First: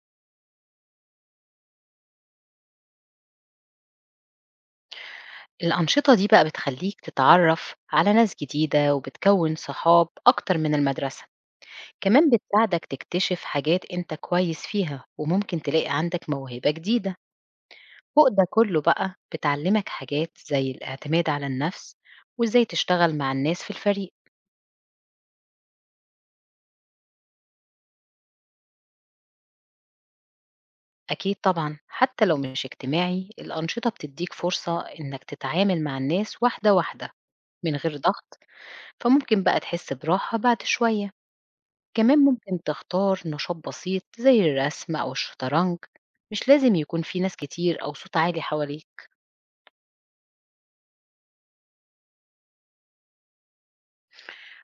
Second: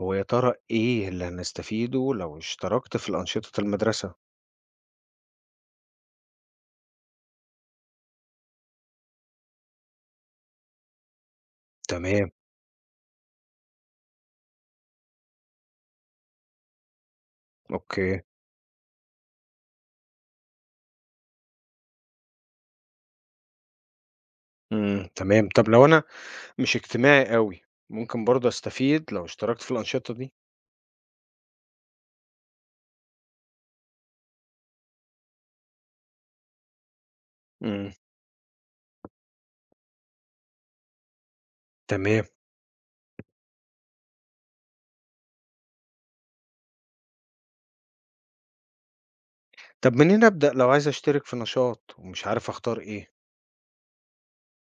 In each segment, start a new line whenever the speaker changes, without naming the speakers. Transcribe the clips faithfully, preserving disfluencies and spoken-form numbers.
هو يا ترى إيه اللي هنستفيده لو اشتركت في الأنشطة المدرسة؟
الأنشطة دي بقى بتخليك تتعرف على ناس جديدة وبتكون صحاب أكتر من المدرسة.
تمام،
كمان بتساعدك تكتشف حاجات أنت كويس فيها وممكن تلاقي عندك موهبة جديدة.
أوكي،
فوق ده كله بقى بتعلمك حاجات زي الاعتماد على النفس وإزاي تشتغل مع الناس في الفريق.
إمم، تمام، طب لو أنا مش اجتماعي أوي، ممكن برضه أستفيد لو اشتركت في الأنشطة دي؟
أكيد طبعا، حتى لو مش اجتماعي الأنشطة بتديك فرصة إنك تتعامل مع الناس واحدة واحدة من
إمم،
غير ضغط. فممكن بقى تحس براحة بعد شوية. كمان
تمام،
ممكن تختار نشاط بسيط زي الرسم أو الشطرنج، مش لازم يكون في ناس كتير أو صوت عالي حواليك.
طب منين أبدأ لو عايز أشترك في نشاط ومش عارف أختار إيه؟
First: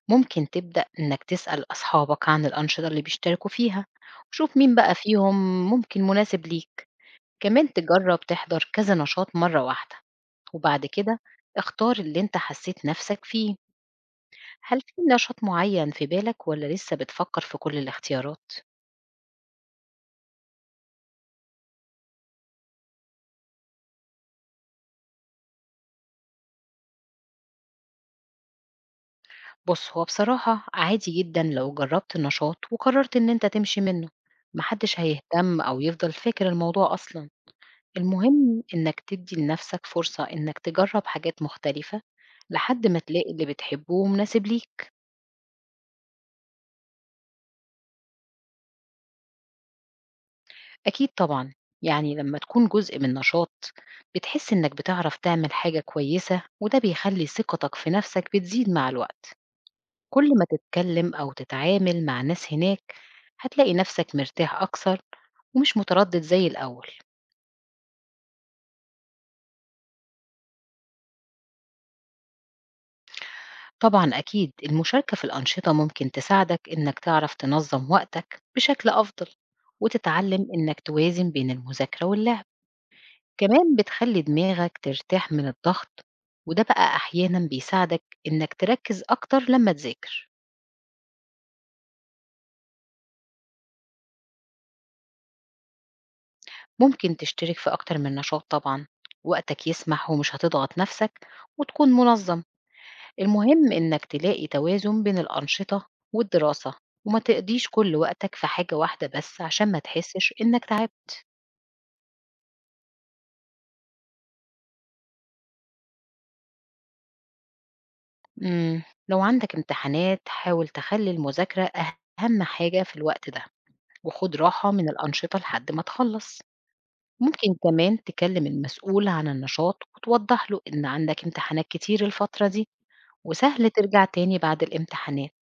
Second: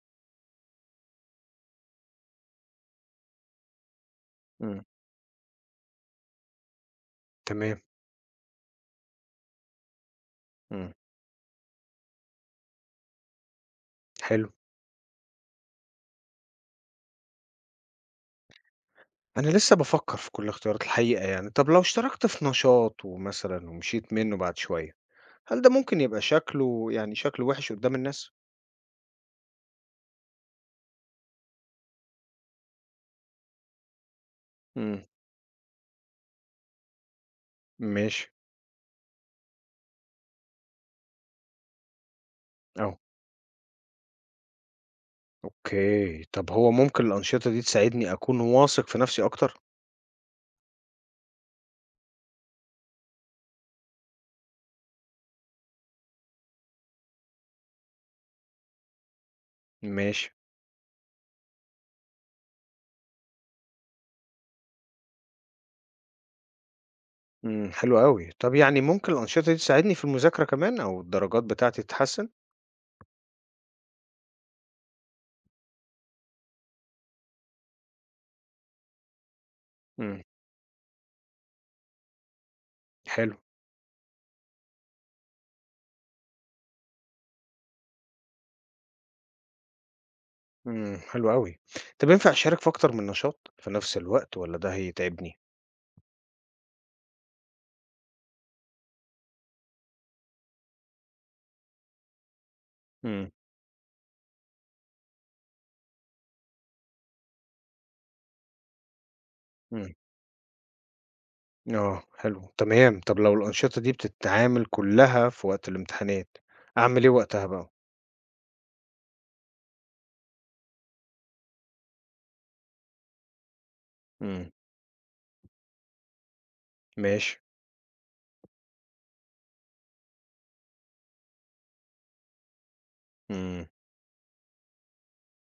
ممكن تبدأ إنك تسأل أصحابك عن الأنشطة اللي بيشتركوا فيها وشوف مين
إمم،
بقى فيهم ممكن مناسب ليك. كمان
تمام،
تجرب تحضر كذا نشاط مرة واحدة، وبعد
إمم،
كده اختار اللي انت حسيت نفسك فيه.
حلو،
هل في نشاط معين في بالك ولا لسه بتفكر في كل الاختيارات؟
أنا لسه بافكر في كل الاختيارات الحقيقة يعني، طب لو اشتركت في نشاط ومثلًا ومشيت منه بعد شوية، هل ده ممكن يبقى شكله يعني شكله وحِش قدّام الناس؟
بُص، هو بصراحة عادي جدًا لو جرّبت النشاط وقررت إن أنت تمشي منه، ما حدش
إمم،
هيهتم أو يفضل فاكر الموضوع أصلًا.
ماشي،
المهم إنك تدّي لنفسك فرصة إنك تجرّب حاجات مختلفة لحد
آه.
ما تلاقي اللي بتحبه ومناسب ليك.
أوكي، طب هو ممكن الأنشطة دي تساعدني أكون واثق في نفسي أكتر؟
أكيد طبعًا، يعني لمّا تكون جزء من نشاط بتحس إنك بتعرف تعمل حاجة كويسة وده بيخلّي ثقتك في نفسك بتزيد مع الوقت.
ماشي،
كل ما تتكلم أو تتعامل مع ناس هناك هتلاقي نفسك مرتاح أكثر ومش متردد زي الأول.
إمم، حلو أوي. طب يعني ممكن الأنشطة دي تساعدني في المذاكرة كمان أو الدرجات بتاعتي تتحسن؟
طبعا أكيد المشاركة في الأنشطة ممكن تساعدك إنك تعرف تنظم وقتك بشكل أفضل
إمم،
وتتعلم إنك توازن بين المذاكرة واللعب.
حلو،
كمان بتخلي دماغك ترتاح من الضغط، وده بقى أحيانا بيساعدك إنك تركز أكتر لما تذاكر.
إمم، حلو أوي. طب ينفع أشارك في أكتر من نشاط في نفس الوقت والّا ده هيتعبني؟
ممكن تشترك في أكتر من نشاط طبعا، وقتك يسمح ومش هتضغط نفسك وتكون منظم.
إمم،
المهم إنك تلاقي توازن بين الأنشطة والدراسة وما تقضيش كل وقتك في حاجة واحدة بس عشان ما
إمم،
تحسش إنك تعبت.
آه، حلو، تمام. طب لو الأنشطة دي بتتعامل كلها في وقت الامتحانات، أعمل إيه وقتها بقى؟
مم. لو عندك امتحانات حاول تخلي المذاكرة أهم حاجة في الوقت ده، وخد
إمم،
راحة من الأنشطة لحد ما تخلص.
ماشي،
ممكن كمان تكلم المسؤول عن النشاط وتوضح له إن عندك امتحانات كتير الفترة دي،
إمم.
وسهل ترجع تاني بعد الامتحانات.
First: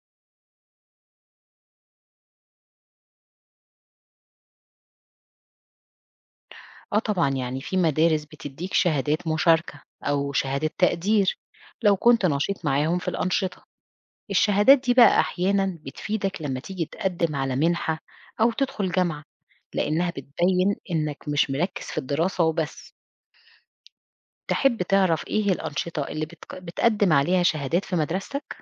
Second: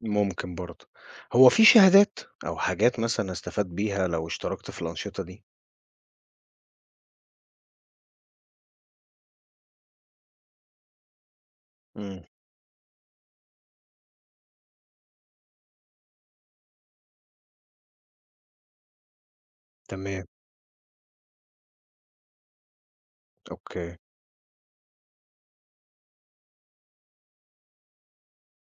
ممكن برضه. هو في شهادات أو حاجات مثلًا أستفاد بيها لو اشتركت في الأنشطة دي؟
آه طبعًا، يعني في مدارس بتدّيك شهادات مشاركة أو شهادة تقدير لو
إمم،
كنت نشيط معاهم في الأنشطة. الشهادات دي بقى أحيانًا بتفيدك لمّا تيجي تقدّم على منحة أو تدخل جامعة، لإنها
تمام،
بتبيّن إنك مش مركّز في الدراسة وبس.
أوكي.
تحب تعرف إيه الأنشطة اللي بتق بتقدّم عليها شهادات في مدرستك؟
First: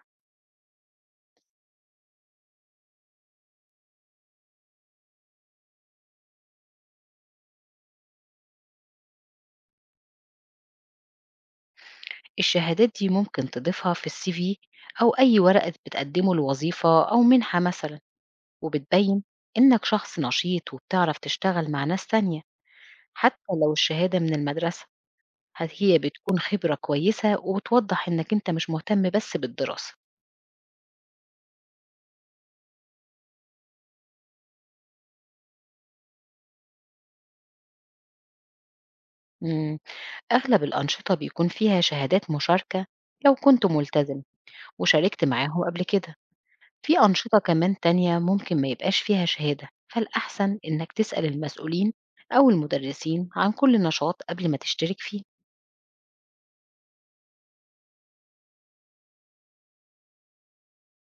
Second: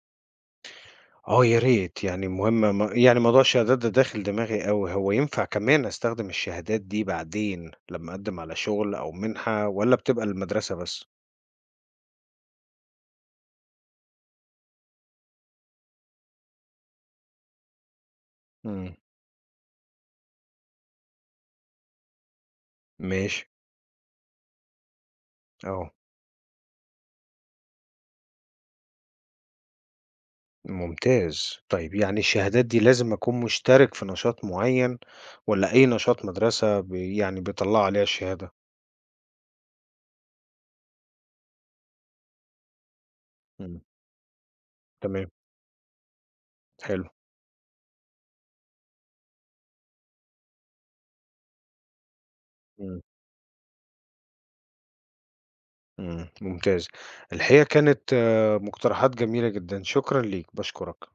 آه يا ريت، يعني مهم م يعني موضوع الشهادات ده داخل دماغي أوي، هو ينفع كمان أستخدم الشهادات دي بعدين لمّا أقدم على شغل أو منحة والّا بتبقى للمدرسة بس؟
الشهادات دي ممكن تضيفها في الCV أو أي ورقة بتقدّمه لوظيفة أو منحة مثلًا،
إمم،
وبتبيّن إنك شخص نشيط وبتعرف تشتغل مع ناس تانية.
ماشي،
حتى لو الشهادة من المدرسة، هت
آه،
هي بتكون خبرة كويسة وبتوضّح إنّك أنت مش مهتم بس بالدراسة.
ممتاز. طيب يعني الشهادات دي لازم أكون مشترك في نشاط معين والّا أي نشاط مدرسة ب يعني بيطلّعوا عليها الشهادة؟
إمم، أغلب الأنشطة بيكون فيها شهادات مشاركة لو كنت
إمم،
ملتزم وشاركت
تمام،
معاهم قبل كده. في
حلو.
أنشطة كمان تانية ممكن ما يبقاش فيها شهادة، فالأحسن إنّك تسأل المسؤولين أو
إمم.
المدرسين عن كل نشاط قبل ما تشترك فيه.
إمم، ممتاز. الحقيقة كانت آه، مقترحات جميلة جدًا، شكرًا ليك، باشكرك.